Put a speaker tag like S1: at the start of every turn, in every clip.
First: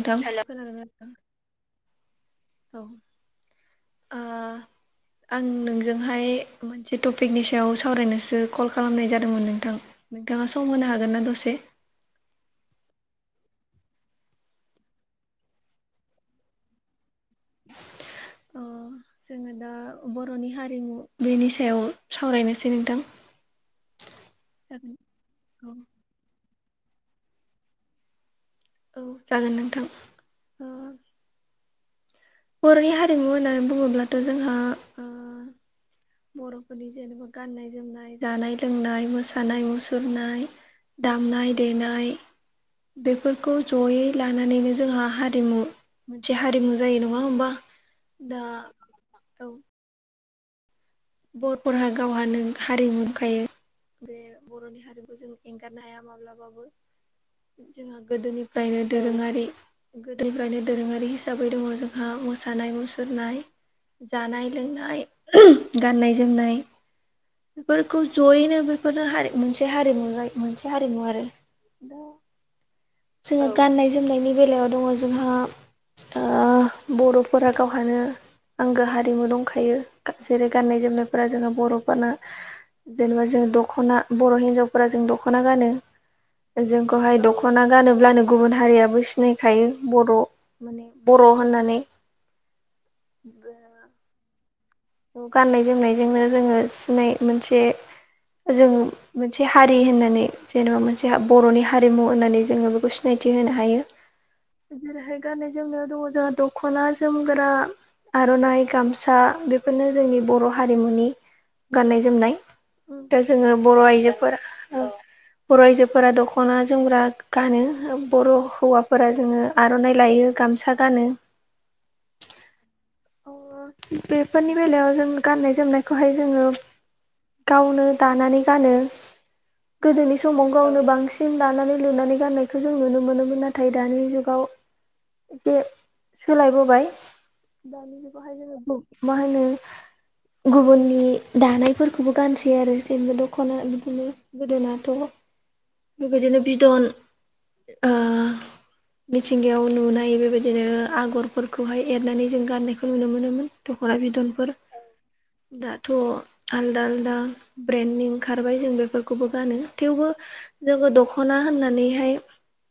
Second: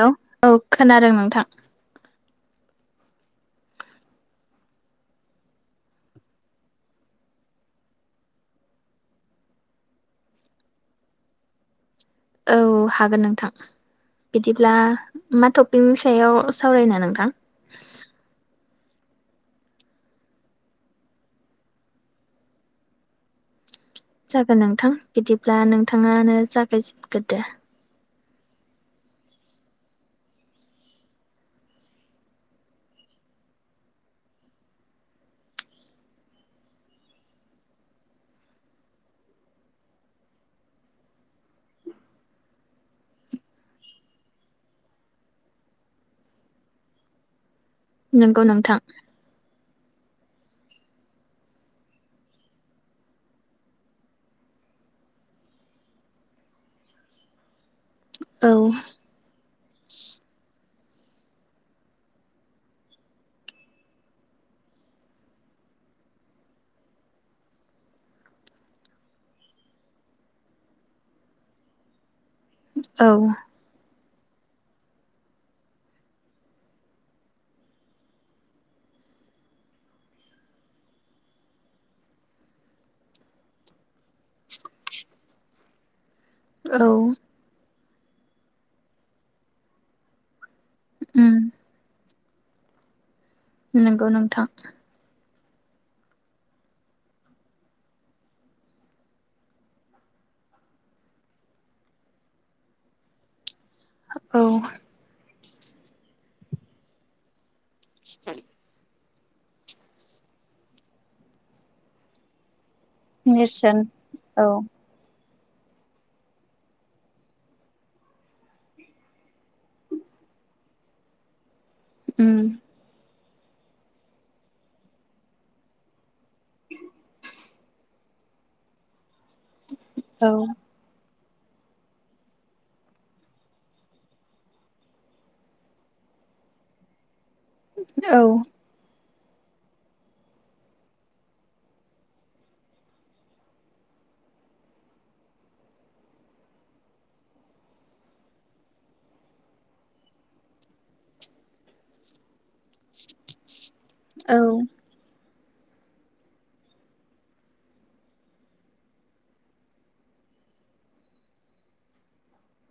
S1: हेल' औ
S2: खोनादोंना
S1: खोनादों नोंथां।
S2: औ ओ आं नोंजोंहाय मोनसे टपिकनि सायाव सावरायनोसो कल खालामनाय जादोंमोन नोंथां नोंथाङा सम होनो हागोन ना दसे
S1: औ हागोन नोंथां बिदिब्ला मा टपिकनि सायाव सावरायनो नोंथां
S2: अ जोंङो दा बरनि हारिमु बेनि सायाव सावरायनोसै नोंथां
S1: जागोन नोंथां बिदिब्ला
S2: औ
S1: नोंथाङानो जागायजेनग्रो
S2: औ जागोन नोंथां ओ बरनि हारिमु होननानै बुंङोब्लाथ जोंहा‌ ओ बरफोरनि जेनेबा गाननाय जोमनाय जानाय लोंनाय मोसानाय मुसुरनाय दामनाय देनाय बेफोरखौ जयै लानानैनो जोंहा हारिमु मोनसे हारिमु जायो नंङा होमबा दा
S1: नोंगौ नोंथां
S2: औ बरफोरहा गावहानो हारिमु दंखायो बे बरनि हारिमु जों एंगारनो हाया माब्लाबाबो जोंहा
S1: औ
S2: गोदोनिफ्रायनो दोरोङारि गोदोनिफ्रायनो दोरोङारि हिसाबै दङ जोंहा मोसानाय मुसुरनाय जानाय लोंनाय गाननाय जोमनाय बेफोरखौ जयैनो बेफोरनो हारि मोनसे हारिमु जायो मोनसे हारिमु आरो दा
S1: औ
S2: जोंहा गाननाय जोमनायनि बेलायाव दंङ जोंहा ओह बरफोरा गावहानो आंगो हारिमु दंखायो जेरै गाननाय जोमनायफ्रा जोंहा बरफोरानो जेनेबा जों दखना बर हिनजावफोरा जों दखना गानो
S1: औ
S2: जोंखौहाय दखना गानोब्लानो गुबुन हारियाबो सिनायखायो बर माने बर
S1: उम
S2: होननानै
S1: नोंगौ नोंथां
S2: गाननाय जोमनायजोंनो जोङो सिनाय मोनसे जों मोनसे हारि होननानै जेनेबा मोनसे बरनि हारिमु होननानै जोङो बेखौ सिनायथि होनो हायो
S1: औ
S2: जेरैहाय गाननाय जोमनायाव दङ जोंहा दखना जोमग्रा आरनाइ गामसा बेफ बेफोरनो जोंनि बर‌ हारिमुनि गाननाय जोमनाय दा जोंङो
S1: नेरसोन
S2: बर आइजोफोरा औ बर‌' आइजोफोरा दखना जोमग्रा गानो ओ बर' हौवाफोरा जोङो आरनाइ लायो गामसा गानो।
S1: उम
S2: ओ बेफोरनि बेलायाव जों गाननाय जोमनायखौहाय जोङो गावनो दानानै गानो गोदोनि
S1: औ
S2: समाव गावनो बांसि सिम लानानै लुनानै गाननायखौ जों नुनो मोनोमोन नाथाय दानि जुगाव एसे सोलायबोबाय दानि
S1: औ
S2: जुगावहाय जोङो बुं मा होनो गुबुननि दानायफोरखौबो गानसै आरो जेनेबा दखना बिदिनो गोदोनाथ बेबायदिनो बिदन ओह मिथिंगायाव नुनाय बेबायदिनो आगरफोरखौहाय एरनानै जों गाननायखौ नुनो मोनोमोन दखना
S1: औ
S2: बिदनफोर दाथ आलदा आलदा ब्रेन्डनि ओंखारबाय जों बेफोरखौबो गानो थेवबो जोङो दखना होननानैहाय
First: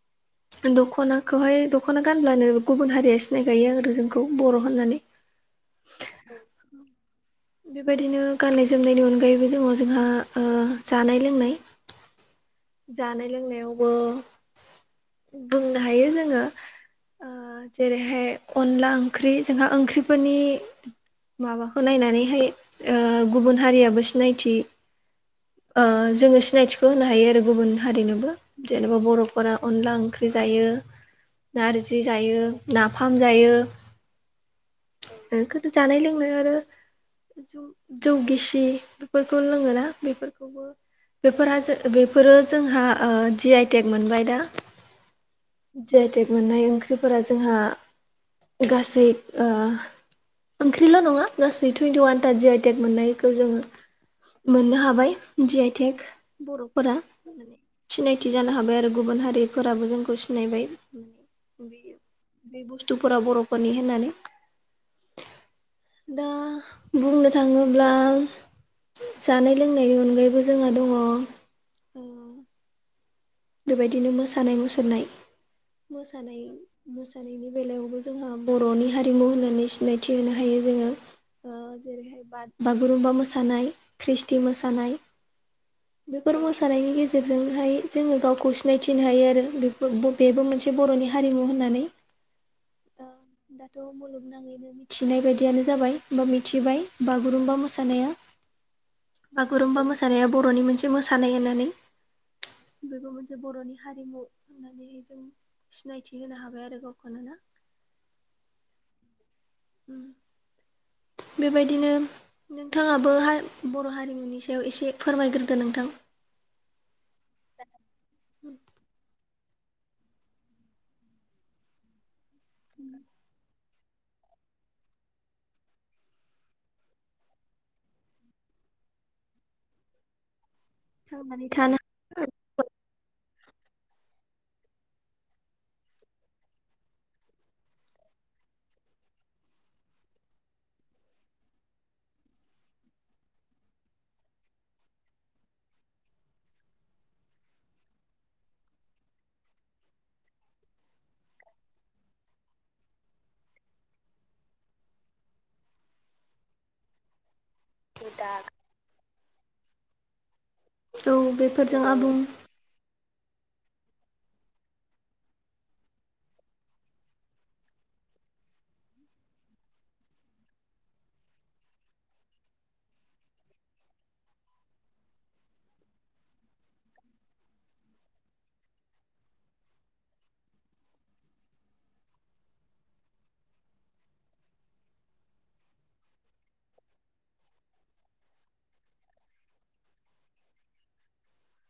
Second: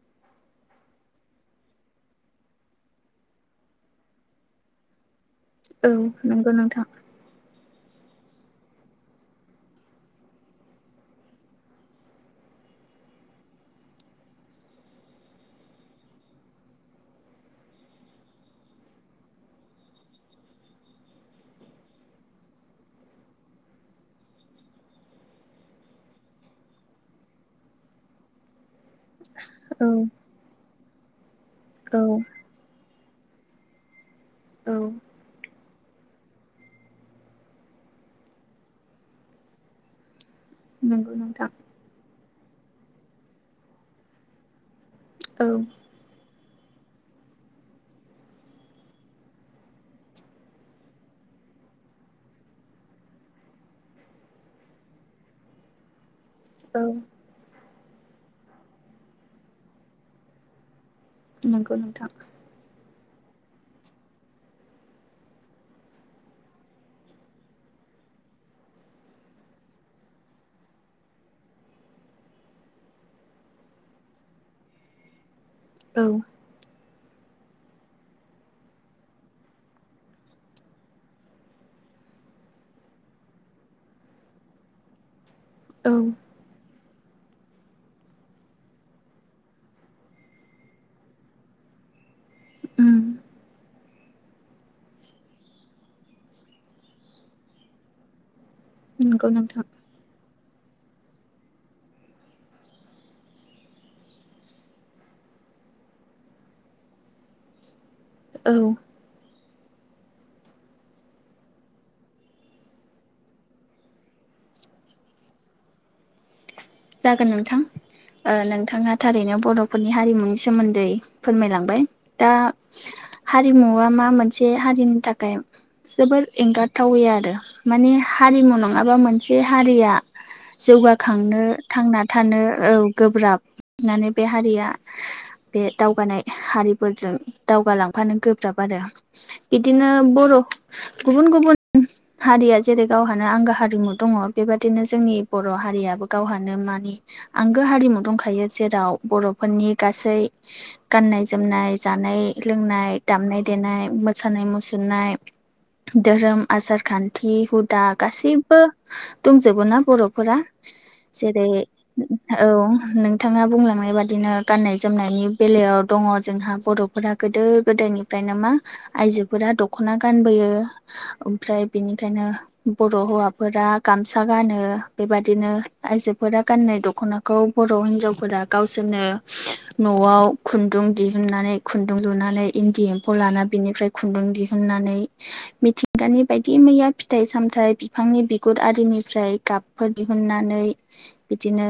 S1: [inaudible]
S2: दखनाखौहाय दखना गानब्लानो गुबुन हारिया सिनायखायो आरो जोंखौ बर‌' होननानै।
S1: ओं नंगौ नोंथां।
S2: बेबायदिनो गाननाय जोमनायनि अनगायैबो दङ जोंहा ओ जानाय लोंनाय। जानाय लोंनायावबो बुंनो हायो जोङो। ओ जेरैहाय अनला ओंख्रि जोंहा ओंख्रिफोरनि माबाखौ नायनानैहाय ओ गुबुन हारियाबो सिनायथि ओ जोङो सिनायथिखौ होनो हायो आरो गुबुन हारिनोबो जेनेबा बर' बर'फोरा
S1: औ
S2: अनला ओंख्रि जायो
S1: औ
S2: नारजि जायो नाफाम जायो।
S1: औ।
S2: ओ खोथु जानाय लोंनाय आरो जौ जौ गिसि बेफोरखौ लोङोना बेफोर।
S1: नंगौ नोंथां
S2: बेफोरहा बेफोरो जोंहा ओ जि आइ टेक मोनबाय दा।
S1: औ।
S2: जि आइ टेक मोननाय ओंख्रिफोरा जोंहा गासै ओ ओंख्रिल' नङा गासै टुइन्टिवान था जि आइ टेक मोननायखौ जोङो मोननो हाबाय जि आइ टेक
S1: औ
S2: बर'फोरा। सिनायथि जानो हाबाय आरो गुबुन हारिफोराबो जोंखौ सिनायबाय।
S1: नंगौ
S2: बे
S1: नोंथां
S2: बे बुस्थुफोरा बर'फोरनि होननानै। दा बुंनो थाङोब्ला जानाय लोंनायनि अनगायैबो जोंहा दङ ओ बेबायदिनो मोसानाय मुसुरनाय
S1: औ
S2: मोसानाय मोसानायनि बेलायावबो जोंहा बर'नि हारिमु होननानै सिनायथि होनो हायो जोङो ओ जेरैहाय बा-बागुरुमबा मोसानाय ख्रिस्टि मोसानाय।
S1: औ
S2: बेफोर मोसानायनि गेजेर जों हाय जोङो गावखौ सिनायथिनो हायो आरो बेफो बेबो मोनसे बर'नि हारिमु होननानै
S1: उम
S2: दा-दाथ' मुलुगनाङैनो मिथिनाय बायदियानो जाबाय बा मिथिबाय बागुरुमबा मोसानाया
S1: नंगौ नोंथां
S2: बागुरुम्बा मोसानाया बर'नि मोनसे मोसानाय होननानै बेबो मोनसे बर'नि हारिमु होननानैहाय जों सिनायथि होनो हाबाय आरो गावखौनो ना।
S1: औ। [inaudible]
S2: बेबायदिनो नोंथाङाबो हाय बर' हारिमुनि सायाव एसे फोरमायग्रोदो नोंथां।
S1: जागोन नोंथां। ओ नोंथाङा थारैनो बर'फोरनि हारिमुनि सोमोन्दै फोरमायलांबाय। दा हारिमुवा मा मोनसे हारिनि थाखाय। जोबोद एंगारथावै आरो माने हारिमु नङाबा मोनसे हारिया। जौगाखांनो
S2: थांनानै थानो
S1: थांना थानो औ गोब्राब होननानै बे हारिया बे दावगानाय हारिफोरजों दावगालांफानो गोब्राब आरो बिदिनो बर' गुबुन गुबुन हारिया जेरै गावहानो आंगो हारिमु दङ बेबाददिनो जोंनि बर' हारियाबो गावहानो मानि आंगो हारिमु दंखायो जेराव बर'फोरनि गासै गाननाय जोमनाय जानाय लोंनाय दामनाय देनाय मोसानाय मुसुरनाय। धोरोम आसार खान्थि हुदा गासैबो दंजोबो ना बर'फोरा।
S2: औ
S1: जेरै
S2: बेफोरजों आबुं
S1: औ नों बिथाङा बुंलांनाय बादिनो गाननाय जोमनायनि बेलायाव दङ जोंहा बर'फोरा गोदो गोदायनि। ओमफ्रायनो मा आइजोफोरा दख'ना गानबोयो। ओमफ्राय बिनिखायनो बर' हौवाफोरा गामसा गानो बेबादिनो। आइजोफोरा गाननाय दख'नाखौ बर' हिनजावफोरा गावसोरनो न'आव खुन्दुं दिहुननानै खुन्दुं लुनानै इन्दि एम्फौ लाना बेनिफ्राय खुन्दुं दिहुननानै मिथिंगानि बायदि मैया फिथाइ सामथायाइ बिफांनि बिगुर आरिनिफ्राय गाब फोर दिहुननानै बिदिनो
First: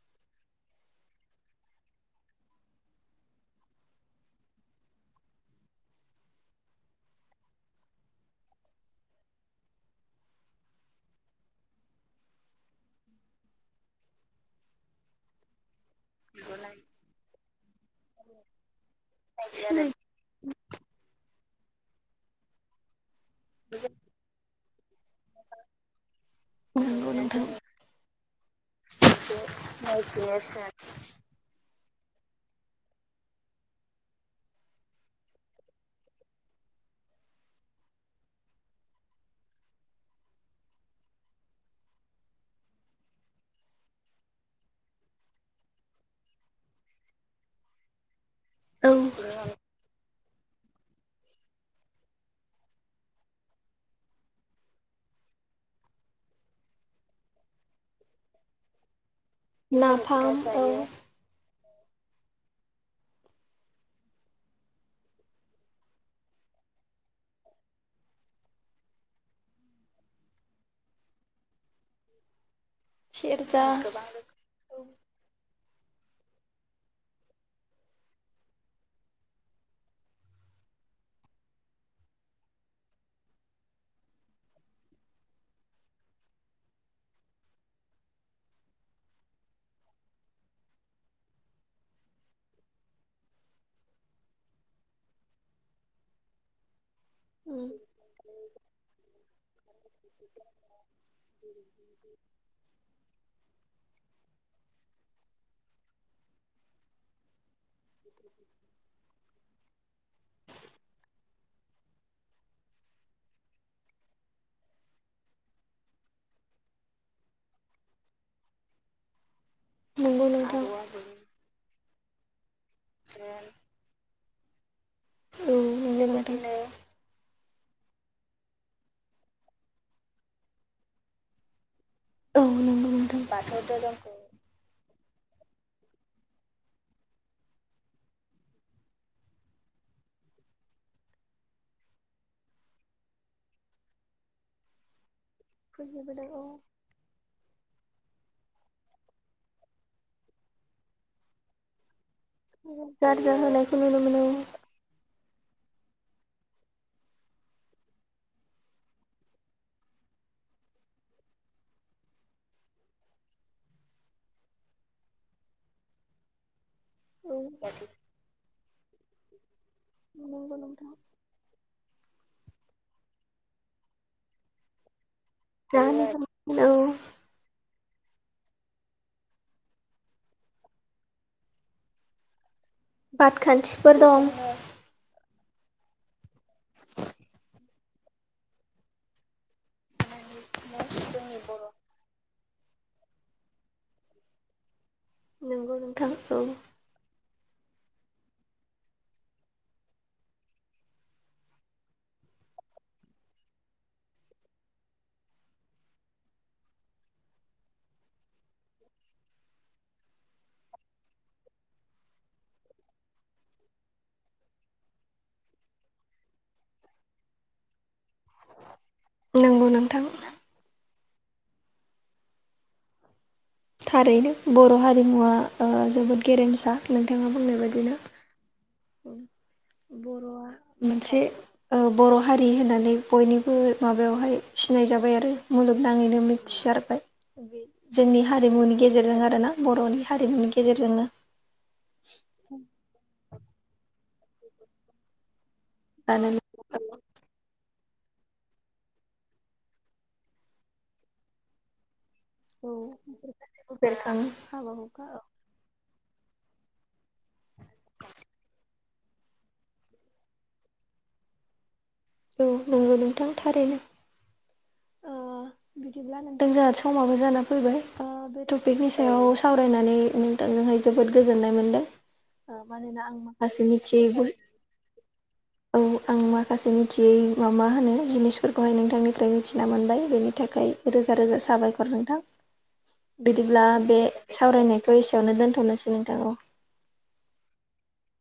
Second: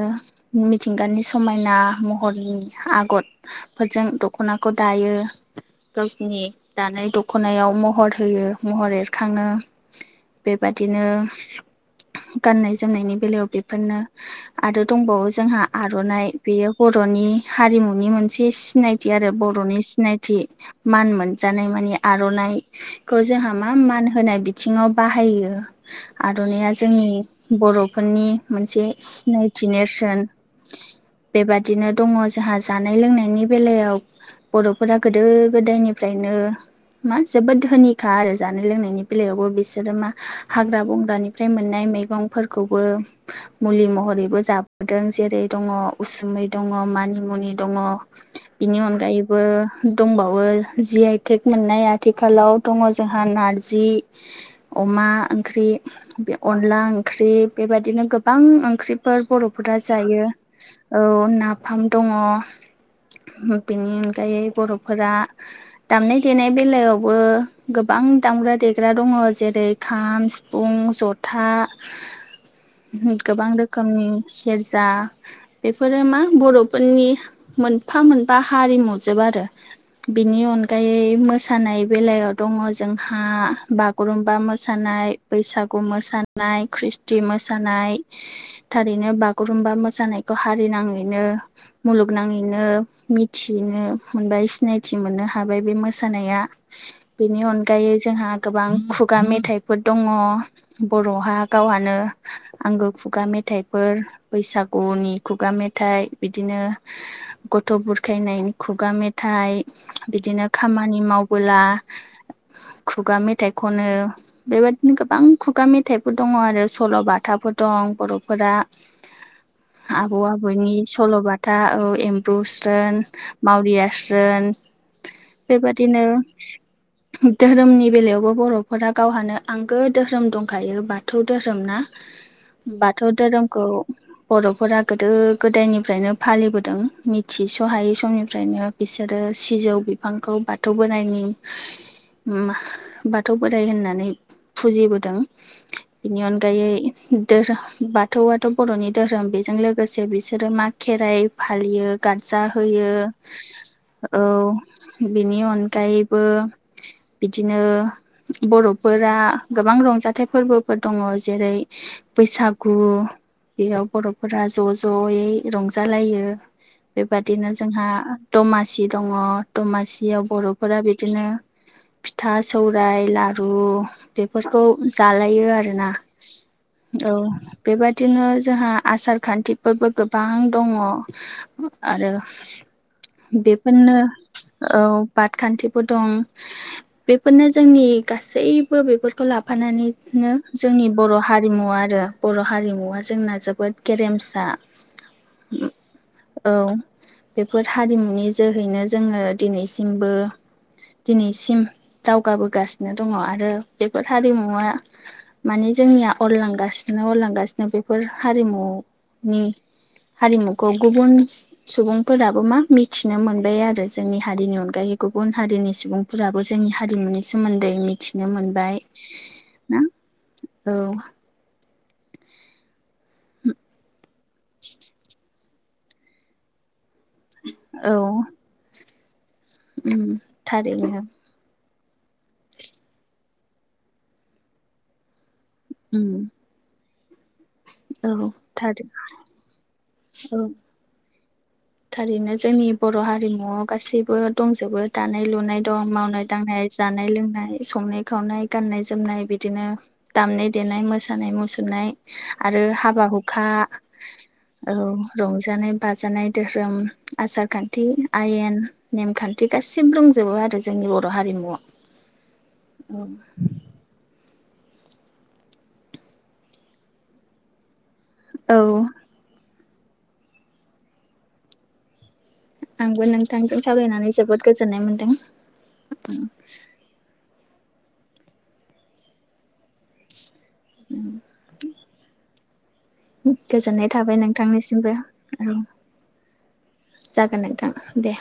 S1: मिथिंगानि समायना महरनि आगर फोरजों दख'नाखौ दायो गावसनि दानाय दख'नायाव महर होयो महर एरखाङो बेबादिनो गाननाय जोमनायनि बेलायाव बे बेफोरनो आरो दंबावो जोंहा आर'नाइ बेयो बर'नि हारिमुनि मोनसे सिनायथि आरो बर'नि
S2: सिनाय
S1: सिनायथि मान मोनजानाय मानि आर'नाइखौ जोंहा मा मान होनाय बि आथिङाव बाहायो आर'नाइया जोंनि
S2: नंगौ नोंथां
S1: बर'फोरनि मोनसे सिनायथि नेरसोन बेबादिनो दङ जोंहा जानाय लोंनायनि बेलायाव बर'फोरा गोदो गोदायनिफ्रायनो मा जोबोद धोनिखा आरो जानाय लोंनायनि बेलायावबो बिसोरो मा हाग्रा बंग्रानिफ्राय मोननाय मैगंफोरखौबो मुलि महरैबो जाबोदों जेरै दङ उसुमै दङ मानिमुनि दङ बिनि
S2: औ
S1: अनगायैबो दंबावो जि आइ थेक मोननाय आथिखालाव दङ जोंहा नारजि अमा ओंख्रि अनला ओंख्रि बेबायदििनो गोबां ओंख्रिफोर बर'फोरा जायो औ नाफाम दङ बेनि अनगायै बर'फोरा दामनाय देनाय बेलायावबो गोबां दामग्रा देग्रा दङ जेरै खाम सिफुं जथा गोबां
S2: सेरजा
S1: रोखोमनि सेरजा बेफोरो मा बर'फोरनि मोनफा मोनफा हारिमुजोब आरो बेनि अनगायै मोसानाय बेलायाव दङ जोंहा बागुरुमबा मोसानाय बैसागु मोसानाय ख्रिस्टि मोसानाय थारैनो बागुरुम्बा मोसानायखौ हारिनाङैनो मुलुगनाङैनो मिथिनो मोनबाय सिनायथि मोननो हाबाय बे मोसानाया बेनि अनगायै जोंहा गोबां खुगा मेथायाइफोर दङ बर'हा गावहानो आंगो खुगा मेथाइफोर बैसागुनि खुगा मेथाइ बिदिनो गथ' बुरखायनायनि खुगा मेथाइ बिदिनो खामानि मावबोला खुगा मेथाइ खनो बेबायदिनो गोबां खुगा मेथाइफोर दङ आरो सल'बाथाफोर दं बर'फोरा आबौ
S2: नंगौ नोंथां
S1: आबौनि स सल'बाथा औ एम्ब्रु स्रोन मावरिया स्रोन
S2: औ नंगौ
S1: बेबादिनो
S2: नोंथां
S1: धोरोमनि बेलायावबो बर'फोरा गावहानो आंगो धोरोम दंखायो बाथौ धोरोम ना?
S2: औ नंगौ
S1: बाथौ
S2: नोंथां
S1: धोरोमखौ बर'फोरा गोदो गोदायनिफ्रायनो फालिबोदों मिथिस'हायै समनिफ्रायनो। बिसोरो सिजौ बिफांखौ बाथौ बोरायनि बाथौ बोराय होननानै फुजिबोदों बिनि
S2: फुजिबोदों औ
S1: अनगायै धोरोम बाथौआथ' बर'नि धोरोम बेजों लोगोसे बिसोरो मा खेराइ फालियो गारजा होयो
S2: गारजा होनायखौ नुनो
S1: औ
S2: मोनो
S1: बेनि अनगायैबो बिदिनो बर'फोरा गोबां रंजाथाइ फोरबो फोर दङ जेरै बैसागु बेयाव बर'फोरा ज' ज'यै रंजालायो
S2: औ
S1: बेबादिनो जोंहा दमासि दङ दमासियाव
S2: नंगौ
S1: बर'फोरा बिदिनो फिथा सौराइ लारु बेफोरखौ जालायो आरोना। औ बेबादिनो जोंहा आसार खान्थिफोरबो गोबां दङ। आरो। बेफोरनो
S2: बादखान्थिफोर दं
S1: औ बादखान्थिबो दं। बेफोरनो जोंनि गासैबो बेफोरखौ लाफानानैनो जोंनि बर' हारिमु आरो बर' हारिमुवा जोंना जोबोद गेरेमसा।
S2: नंगौ नोंथां
S1: औ। बेफोर हारिमुनि जोहैनो जोङो दिनैसिमबो दिनैसिम दावगाबोगासिनो दङ आरो बेफोर हारिमुवा माने जोंनिया अरलांगासिनो अरलांगासिनो बेफोर हारिमुनि हारिमुखौ गुबुन सुबुंफोराबो मा मिथिनो मोनबाय आरो जोंनि हारिनि अनगायै गुबुन हारिनि सुबुं फोराबो जोंनि हारिमुनि सोमोन्दै मिथिनो मोनबाय।
S2: नंगौ
S1: ना
S2: नोंथां।
S1: औ। [inaudible]
S2: थारैनो बर' हारिमुवा ओ जोबोद गेरेमसा नोंथाङा बुंनाय
S1: औ
S2: बायदिनो।
S1: उम
S2: बर'आ
S1: थारैनो
S2: मोनसे ओ बर' हारि होननानै बयनिबो माबायावहाय सिनायजाबाय आरो
S1: उम
S2: मुलुगनाङैनो मि थिसारबाय जोंनि
S1: औ
S2: हारिमुनि
S1: थारै
S2: गेजेरजों आरो ना बर'नि
S1: औ
S2: हारिमुनि गेजेरजोंनो।
S1: थारैनो जोंनि बर' हारिमुवआव गासैबो दंजोबो दानाय लुनाय दं मावनाय
S2: दानानै
S1: दांनाय जानाय लोंनाय संनाय खावनाय गाननाय जोमनाय बिदिनो दामनाय देनाय मोसानाय मुसुरनाय आरो हाबा हुखा
S2: औ बेरखाङो हाबा
S1: औ
S2: हुखा
S1: रंजानाय बाजानाय धोरोम आसार खान्थि आयेन नेमखान्थि गासिबो दंजोबो आरो जोंनि बर' हारिमुआव।
S2: औ नंगौ नोंथां थारैनो। ओ बिदिब्ला नोंथां जोंहा समाबो जाना फैबाय ओ बे
S1: औ
S2: टपिकनि सायाव सावरायनानै नोंथांजोंहाय जोबोद गोजोननाय मोनदों। मानोना
S1: आंबो
S2: आं
S1: नोंथांजों
S2: माखासे
S1: सावरायनानै
S2: मिथियैखौ
S1: जोबोद गोजोननाय मोनदों
S2: औ आं माखासे मि थियै मा मा होनो जिनिसफोरखौहाय नोंथांनिफ्राय मिथिना मोनबाय बेनि थाखाय रोजा रोजा साबायखर नोंथां। बिदिब्ला
S1: गोजोननाय
S2: बे
S1: थाबाय नोंथांनिसिमबो
S2: सावरायनायखौ एसेयावनो
S1: औ
S2: दोन्थ'नोसै नोंथां औ।
S1: जागोन नोंथां दे।